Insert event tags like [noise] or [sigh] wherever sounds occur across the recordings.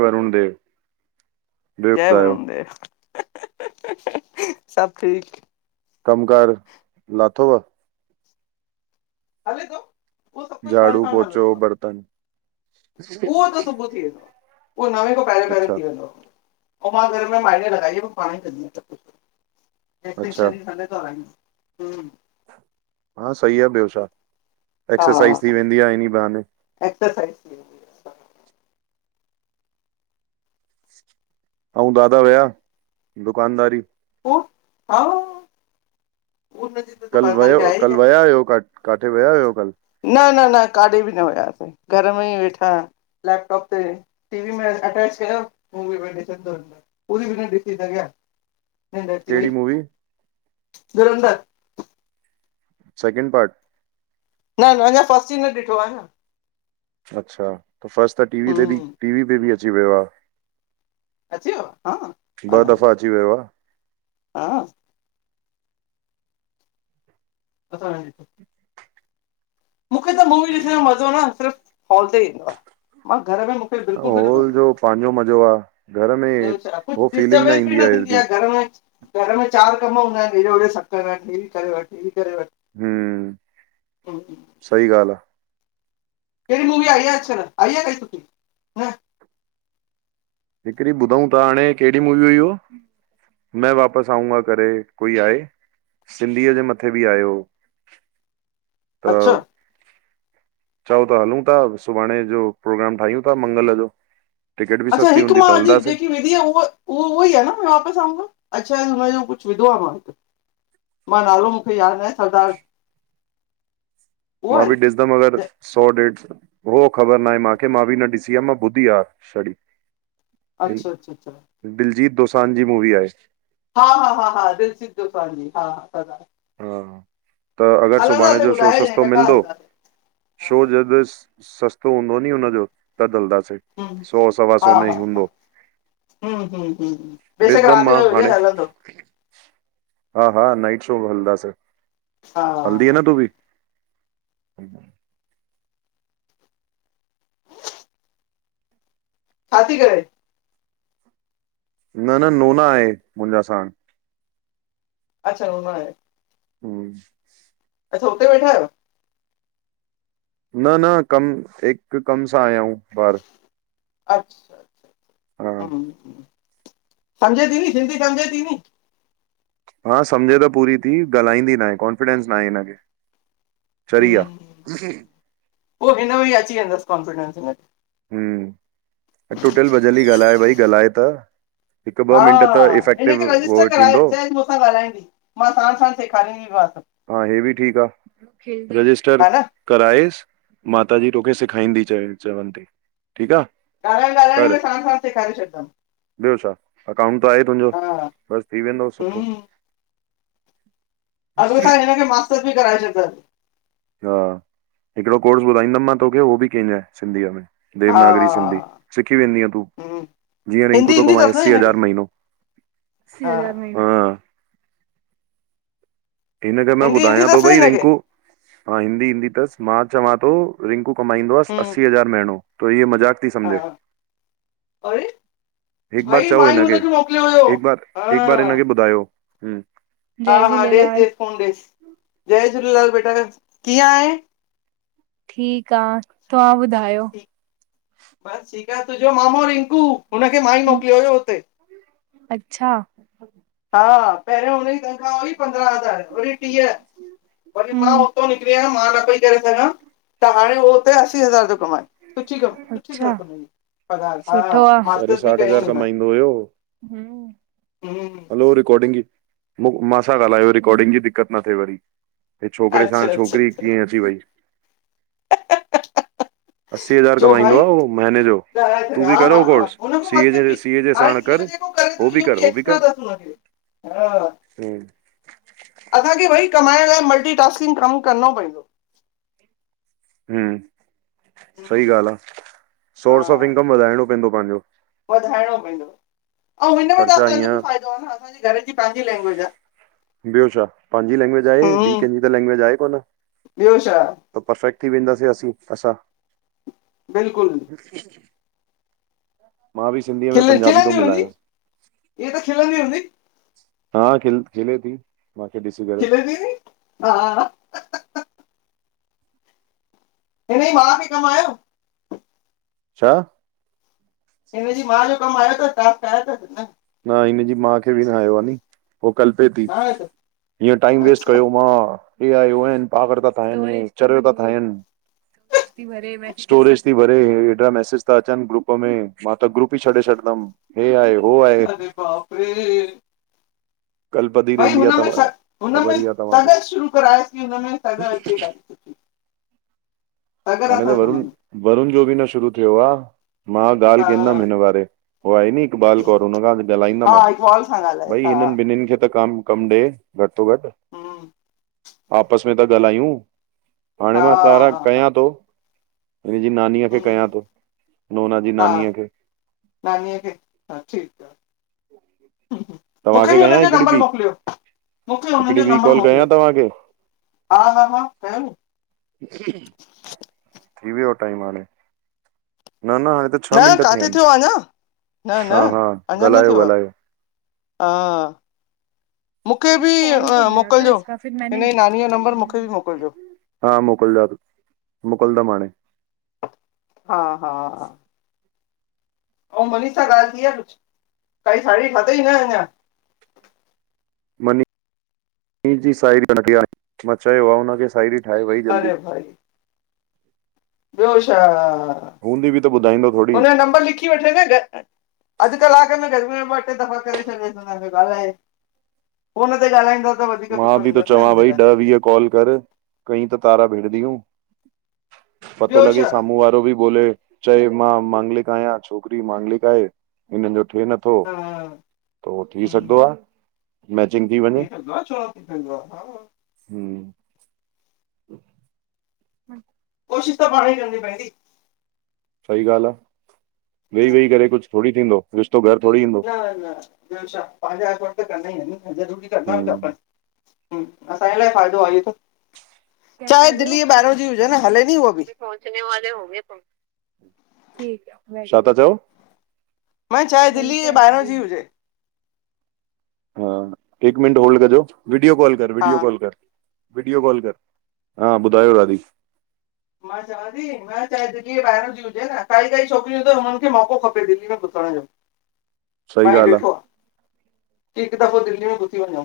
वरुण देव ॿियो जय ॿुधायो वरुण देव सब ठीक। अथोव [unintelligible] हले तो उहो सुबु सांड झाड़ू सांड पोचो हलंदो आह। बर्तन उहो त सुबु उथी वेंदो आह। उहो नवें खां पहिरियों पहिरियों अच्छा उथी वेंदो आ। मां घर में माइ न लॻाई पाण ई कंदी आ सब कुछ। हिकु अच्छा पेशानी खडे थोर हम [inaudible] हा सइ आह ॿियो छा। आहियां एक्सरसाइज़ थी हा वेंदी आहे इन्ही बहाने। एक्सरसाइज थी वेंदी आहे अऊं दादा वया दुकानदारी ई आ हुनजी त कल दुकानदारी वयव आहे कल वया हुयव काथे वया हुयव? न न न काॾे बि न वयासे। घर में ई वेठा से। लैपटॉप ते टीवी में अटैच कयो मुवी [unintelligible] पुरी बि न ॾिसी सघिया। नींॾ अच्ची कहिड़ी वई। मूवी [inaudible] सेकेंड पार्ट न-न अञा फस्टॅ आ न ॾिठो आहेन। अच्छा त फर्स्ट त टीवी ते बि टीवी ते बि अची वयो आह। अची वियो हा, ॿ ॻाल्हायो दफ़ा अची वयो आह। हा अल [inaudible] मूंखे त मूवी ॾिसण में मज़ो न सिर्फ़ हॉल ते ईंदो आह। घर में मूंखे बिल्कुल बि न हॉल पसंद। जो पंहिंजो मज़ो आहे घर में ॿियो छा। हो फीलिंग कुछडिस्टबेंस बि ईंदी न थींदी हेॾी आहे घर में घर में चार कम इोड़ सकर वटी कल वटी [inaudible] हूं सइ ॻाल्ह आह। केहड़ी मुवी आई आ अजकल? आई आ काई सुठी न? हिकड़ी ॿुधऊ था हाणे केहड़ी मूवी हुई उह? मै वापस आऊंगा करे कोई आहे सिंधीअ जे मथे बि आयो। [inaudible] त अच्छा, चओ त हलूं था। सुभाणे जो प्रोग्राम ठाहियूं था मंगल जो। टिकट बि अच्छा सस्ती हिकु हूंदी मां त अॼु हलंदासीं जेकी विडियो उह उहो उहो ई आहे न मैं वापिस आऊंगा? अच्छा हुनजो कुछ विधो आ मां। मां नालो मूंखे याद नाहे सरदार [inaudible] उहो मां आहे? बि ॾिस दम अगर सौ ॾेड होअ ख़बर न आहे मूंखे। मां बि न ॾिसी आह। मां ॿुधी आहे छड़ी। अच्छा-अच्छा -अच्छा दोसान जी मूवी आहे। हा-हा हा-हा दिलजित दोसान जी हा [unintelligible] हा त अगर सुभाणे हलंदासीं जो शो ॿुधाइजांइ सस्तो कठा मिलंदो हलंदासीं हा शो ज सस्तो हूंदो नी हुनजो त हलंदासीं सौ सवा सौ में ई हूंदो हूं हूं बेशक ॾिसंदमि राति मां जो वज हाणे हलंदो हा हा नाइट शो हलंदासीं हा हलंदी न तूं बि छा थी करे न नून आहे मुंहिंजा साणु अच्छा उहो न आहे हूं अच्छां हुते वेठा आहियो न न कम हिकु कम सां आया हऊं ॿाहर अच्छा हूं सम्झे थी नी सिंधी सम्झे थी नी हा सम्झे त पूरी थी ॻाल्हाईंदी ना आहे कॉन्फिडेंस ना आहे हिनखे चरी हूं आहे हो हिन में ही अची वेंदसि कॉन्फिडेंस हिन हूं टुटल भजल ई ॻाल्हाए भई ॻाल्हाए त हिकु ॿ हा मिंट त इफेक्टिव हिनखे रजिस्टर उहो कराए अ थींदो चां मूंसां ॻाल्हाईंदी मां सणु साणणु सेखारींदी सब हा हे बि ठीकु आहे रजिस्टर हा न कराएाएस माता जी तोखे सेखाईंदी च चवनि थी ठीकु आहे ॻाल्हाइणु ॻाल्हाइण कर में साणु साणु सेखारे छॾंदुमि ॿियो छा अकाउंट त आहे तुंहिंजो बसि थी वेंदो सुठो अॻिले साल हिनखे मास्टर बि कराए छॾिदवस हा हिकिड़ो कोर्स ॿुधाईंदमि मां तोखे उहो बि कंहिंजे सिंधीअ में देवनागरी सिंधी हा सिखी वेंदी तूं हम्म, जीअं रिंकू हिंदी थो ईंदी कमाए अथसि न असी हिनखे, हज़ार महीनो असी हा हज़ार हा हिनखे मां हिंदी ईंदी ॿुधायां थो अथसि न भई हिनखे, रिंकू हा हिंदी ईंदी अथसि मां चवां थो रिंकू कमाईंदो आहेस हम्म असी हज़ार महीनो त इ मज़ाक म थी हा सम्झे अरे हिकु बार भाई चओ मां ई हिन हुनखे मोकिलियो हुयो, खे बार हा हिकु बार हिन खे ॿुधायो हूं हा जय हा ॾेसि झूलेलाल ॾेसि फोन ॾेस जय झूलेलाल बेटा कीअं आहे ठीकु आ तव्हां ॿ ठीक बस ठीकु आहे तुंहिंजो मामो रिंकू हुनखे मां ई मोकिलियो हुयो हुते अच्छा हा पहिरियों हुनजी तनखा वरी पंद्रहं हज़ार वरी टीह वरी मां उतो निकरी आयमि मां न पई करे सघां त हाणे उहो हुते असी हज़ार थो कमाए सुठी कमु सुठी [unintelligible] हा साढे मास्टर बि साठ कयई हज़ार हुन कमाईंदो हुयो हो रिकारर्डिंग जी मासां ॻाल्हायो रिकारर्डिंग जी दिकत न थिए वरी हे छोकिरे अच्छा सां अच्छा छोकिरी अच्छा कीअं अची वई? ह असी हज़ार कमाईंदो आ उहो महीने जो ॻाल्हाए तूं छॾियो बि हा कर उहो हा कोर्स हुन खां सीए मथे जे बि सीए जे हाणे साण कर इहो जेको करे थो हो बि इहो कर हो बि एक्स्ट्रा कर अथसि हुनखे हा हम्म असांखे भई कमाइण लाइ मल्टीटास्किंग कमु करणो पवंदो हूं सी हम्म, ॻाल्हि आ हा सोर्स ऑफ इनकम वधाइणो पवंदो पंहिंजो आऊं हिनमें त ख़र्चा असांजो बि ईअं फ़ाइदो आहे न असांजे घर जी पंहिंजी लैंग्वेज आ ॿियो छा पंहिंजी लंग्वेज आहे ॿिए कंहिंजी त लैंगवेज आहे कोन ॿियो छा परफेक्ट थी वेंदासीं असीं असां बिल्कुलु मां बि सिंधीअ में खिल पंजाबी थो खलंदी हूंदी मिलायां हीअ त खलंदी हूंदी हा खिल खिले थी। मांखे ॾिसी करे छिल दीदी हा दीदी मा थी कमायां छा कम आयो तवहां चाहियो था न हिनजी माउ खे बि न आयो आहे न पोइ कलपे थी न आयो त हीअं टाइम वेस्ट अच्छा कयो मां पागल था ठाहिनि चरियो था ठाहिनि स्टोरेज थी भरे हेॾा मैसेज था अचनि ग्रुप में मां त ग्रुप ई छॾे छॾंदसु हे आहे हो आहे भाभी कलपदी भई रहंदी आहे हुनमें तव्हां ख़बर हुनमें ई आहे तव्हांखे त शुरू कराइसि की हुनमें अचे कॾहिं सुठी सगर हाणे त अथसि हुन वरुण में वरुण जो बि न शुरू थियो आहे मां ॻाल्हि हा कंदमु हिन बारे। उहा आहे न इकबाल हम्म, कौर हुनखां त हा ॻाल्हाईंदमि अॼु इकबाल सां ॻाल्हायसि भई हा हिनन। त कम ॾे घटि में घटि हम्म, आपस में त ॻाल्हायूं। हाणे हा मां हा कारां हा कयां थो हिन जी नानीअ खे कयां हम्म, थो नोना जी हा नानीअ खे नानीअ खे हा ठीकु आहे मुखे तव्हांखे बि हुननि कयां जो हिकिड़ी नंबर ॿी मोकलियो मुखे हुननि जो हिकिड़ी ॿी नंबर कॉल मोकिलियो। कयां तव्हांखे हा हा [unintelligible] थी वयो टाइम हाणे न न हाणे त छह न मिंट थिया किथे आहिनि थियो आहे अञा न न हा हा अञा न ॻाल्हायो थियो आहे ॻाल्हायो। हा मूंखे बि फॉम त भरियो हो हिन मोकिलिजो जो फिर मां हिन जी नानी जो नंबर मूंखे बि मोकिलिजो चयो हा [unintelligible] मोकलींदमु हाणे हा हा ओ मनीषा सां ॻाल्हि थी आहे कुछ काई साड़ी पातईं न अञा। मनी जी सयारी खे चयो आहे हुन खे। ठाहे वई जल्दी। अरे भाई ॿियो छा हूंदी बि त ॿुधाईंदो थोरी हुनजो नंबर लिखी वठे न अधु कलाक में घर में ॿ टे दफ़ा करे छॾ ॻाल्हाए फोन ते ॻाल्हाईंदो। त वधीक मां सुठो बि त ईंदो न चवां हिन जे भई ॾह वीह कॉल कर कई त तारा भेट ॾूयू। लाइ पतो ॿियो लॻे छा साम्हूं वारो बि बोले चवे। मां मांगलिक आहियां छोकरी मांगलिक आहे हिननि हा जो। थी सघदो हम्म आहे मैचिंग थी वञे। [unintelligible] हम [inaudible] कोशिश त पाणई करणी पवंदी। सही ॻाल्हि आहे वेई वेई करे कुछ थोड़ई थींदो। रिश्तो घर थोरी ईंदो न न ॿियो छा पंहिंजा करणो ई आहे न ज़रूरी करणा बि खपनि हम असांजे लाइ फ़ायदो आहे न। क्या चाहे कह रहे हो दिल्ली जे ॿाहिरां जी हुजे हले नी उहा बि अभी पहुंचने वालें होंगे तुम। [unintelligible] छा था चओ? मां चाहियां थी त दिल्ली जे ॿाहिरा जी हुजे। हा हिकु मिंट होल्ड कजो वीडियो कॉल कर हा वीडियो कॉल कर। वीडियो कॉल कर हा ॿुधायो दादी। मां चवां थी मां चाहियां थी दिल्ली जे ॿाहिर जी हुजे न काई छोकिरियूं त हुननि खे मौक़ो खपे [unintelligible] [unintelligible] सही मां ही ॻाल्हि ॾिठो आहे आहे हिकु दफ़ो दिल्ली में [unintelligible] घुसी वञो।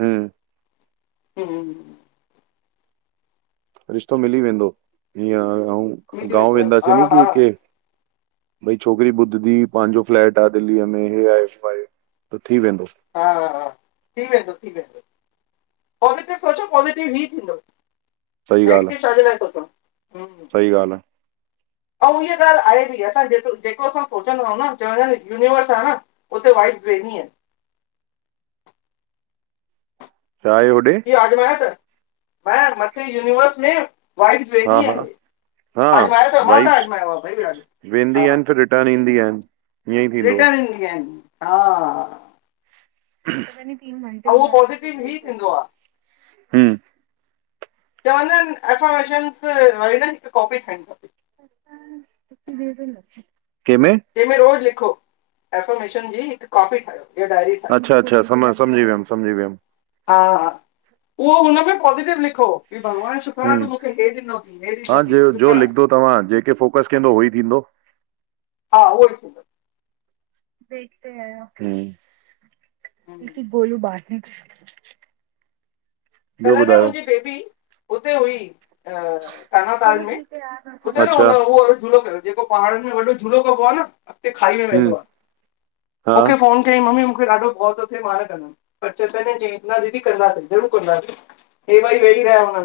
हम हम रिश्तो मिली वेंदो हीअं ऐं गांव वेंदो वेंदासीं हा न। हा हा भई छोकिरी ॿुधंदबी पंहिंजो फ्लेट आहे दिल्लीअ में हे आहे। थी वेंदो हा हा हा थी वेंदो थी वेंदो। पॉज़िटिव सोचियो पॉज़िटिव ई थींदो सही ॻाल्हि नैगेटिव आहे छाजे लाइ था सोचियो। सही ॻाल्हि आहे अहु उहा ॻाल्हि त आहे असां जेको सोचींदा आहियूं चवंदा यूनिवर्स आहे न हुते। [unintelligible] छा आहे होॾे। आजमायो त मथे यूनिवर्स में वाइट [unintelligible] हा हा आहे। हा आजमयो मां त वाइब्स आजमायो आहे भाई हा वेंदी आहिनि फिर रिटर्न ईंदी आहिनि ईअं ई थींदो र्रिटन ईंदयूं आहिनि ऐं उहो पॉज़िटिव ई थींदो आहे [unintelligible] हम चवंदा आहिनि एफॉर्मेशनस वारी हिकु कॉपी ठाहिण घुरजे [unintelligible] जंहिंमें रोज़ु लिखो एफर्मेशन जी हिकु कॉपी ठाहियो हीअ डायरी ठाहियो अच्छा अच्छा सम सम्झी वियमि सम्झी वियमि [inaudible] हा हा [inaudible] उहो हुन में पॉज़िटिव लिखो। भॻवानु शुकर आहे हम्म तूं मूंखे हे ॾिनो अथई हे ॾिनो हा अथई जो जो शुखर आहे [inaudible] लिखंदो तव्हां जेके फोकस कंदो उहो ई थींदो हा उहो ई थींदो पेट ते [inaudible] हम्म। की गोलू बार [unintelligible] कल् त मुंहिंजी बेबी हुते हुई तरण ताल में हुते न अच्छा हुन उहो झूलो कयो जेको पहाड़नि में वॾो झूलो कबो आहे न अॻिते खाई में हम्म वेंदो आहे हा मूंखे फ़ोन कयईं मम्मी ॾढो डप थो थिए मां न कंदमु पर चयईं न दीदी कंदासे [unintelligible] वेही रहिया हुआ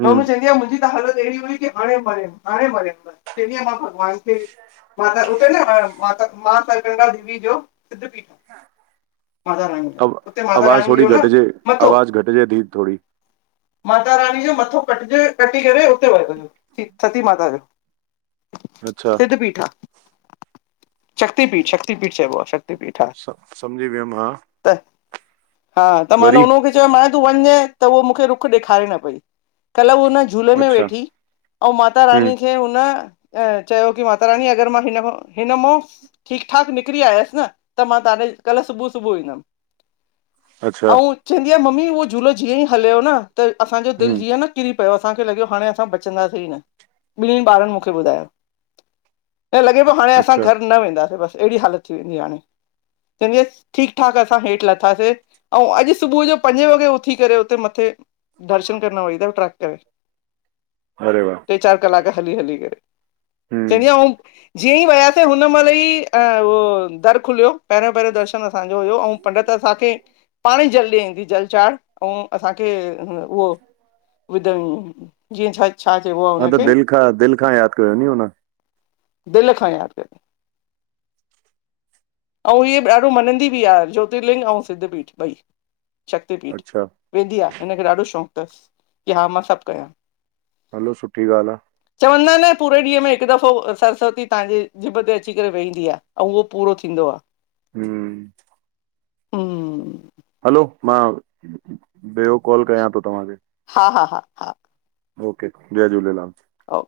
हम्म चवंदी आहे मुंहिंजी हालत अहिड़ी हुई त हाणे मारे हाणे मारे चइंदी हुअम मां भॻवान खे माता उते न माता गंगा देवी जो सिध पीठ आहे माता रानी जो अब उते माता आवाज़ रानी थोरी जो न घटिजे मथो आवाज़ घटिजे थी थोरी माता रानी जे मथो कटिजी करे उते पियो सती माता जो अच्छा सिध पीठ आहे शक्ति पीठ शक्ति पीठ चइबो आहे। पीठ आ समझी वियमि मां त हा त मान हुन खे चयो तूं वञ त हू मूंखे रुख ॾेखारे न पई कल झूले में अच्छा वेठी ऐं माता हम्म रानी खे हुन ऐं चयो कि माता रानी अगरि मां हिनमां ठीकु ठाकु निकिरी आयसि न त मां तव्हां कल सुबुह जो ईंदमु अच्छा एऐं चवंदी आहे मम्मी उहो झूलो जीअं ई हलियो त असांजो दिलि हम्म जीअं निकिरी पहिंरियो असांखे लॻो हाणे असा बचंदासीं ई न ॿिनही ॿारनि मूंखे ॿुधायो। लॻे पियो हाणे असां अच्छा घर न वेंदासीं बस अहिड़ी हालति थी वेंई हाणे ठीकु ठाकु असां हेठि लथासीं ऐं अॼु सुबुह जो पंजे वॻे उथी करे उते मथे दर्शन करण वई त ट्रैक करे अरे वाह टे चार कलाक हली हली करे हम्म चयहूं जीअं ई वियासीं हुन महिल ई दर खुलियो पहिरियों पहिरियों दर्शन असांजो हुयो पंडत असांखे पाण जल ॾिनईं कि जल चाढ़ असांखे उहो विधो जीअं छा चइबो आहे हा त हुनखे दिलि खां दिलि खां यादि कयो हुन दिल खां यादि करे ऐं इहो ॾाढो मञंदी बि आहे ज्योतिर्लिंग ऐं सिद्धपीठ ॿई शक्ति पीठ अच्छा वेंदी आहे हिनखे ॾाढो शौक़ु अथसि की हा मां सभु कयां हलो सुठी ॻाल्हि आहे। चवंदा आहिनि न त ॾींहं में हिकु दफ़ो सरस्वती तव्हांजे ॼिभ ते अची करे वेहंदी आहे ऐं उहो पूरो थींदो आहे हम हम हलो मां ॿियो कॉल कयां थो तव्हांखे हा हा हा हा ओके जय झूलेलाल ओके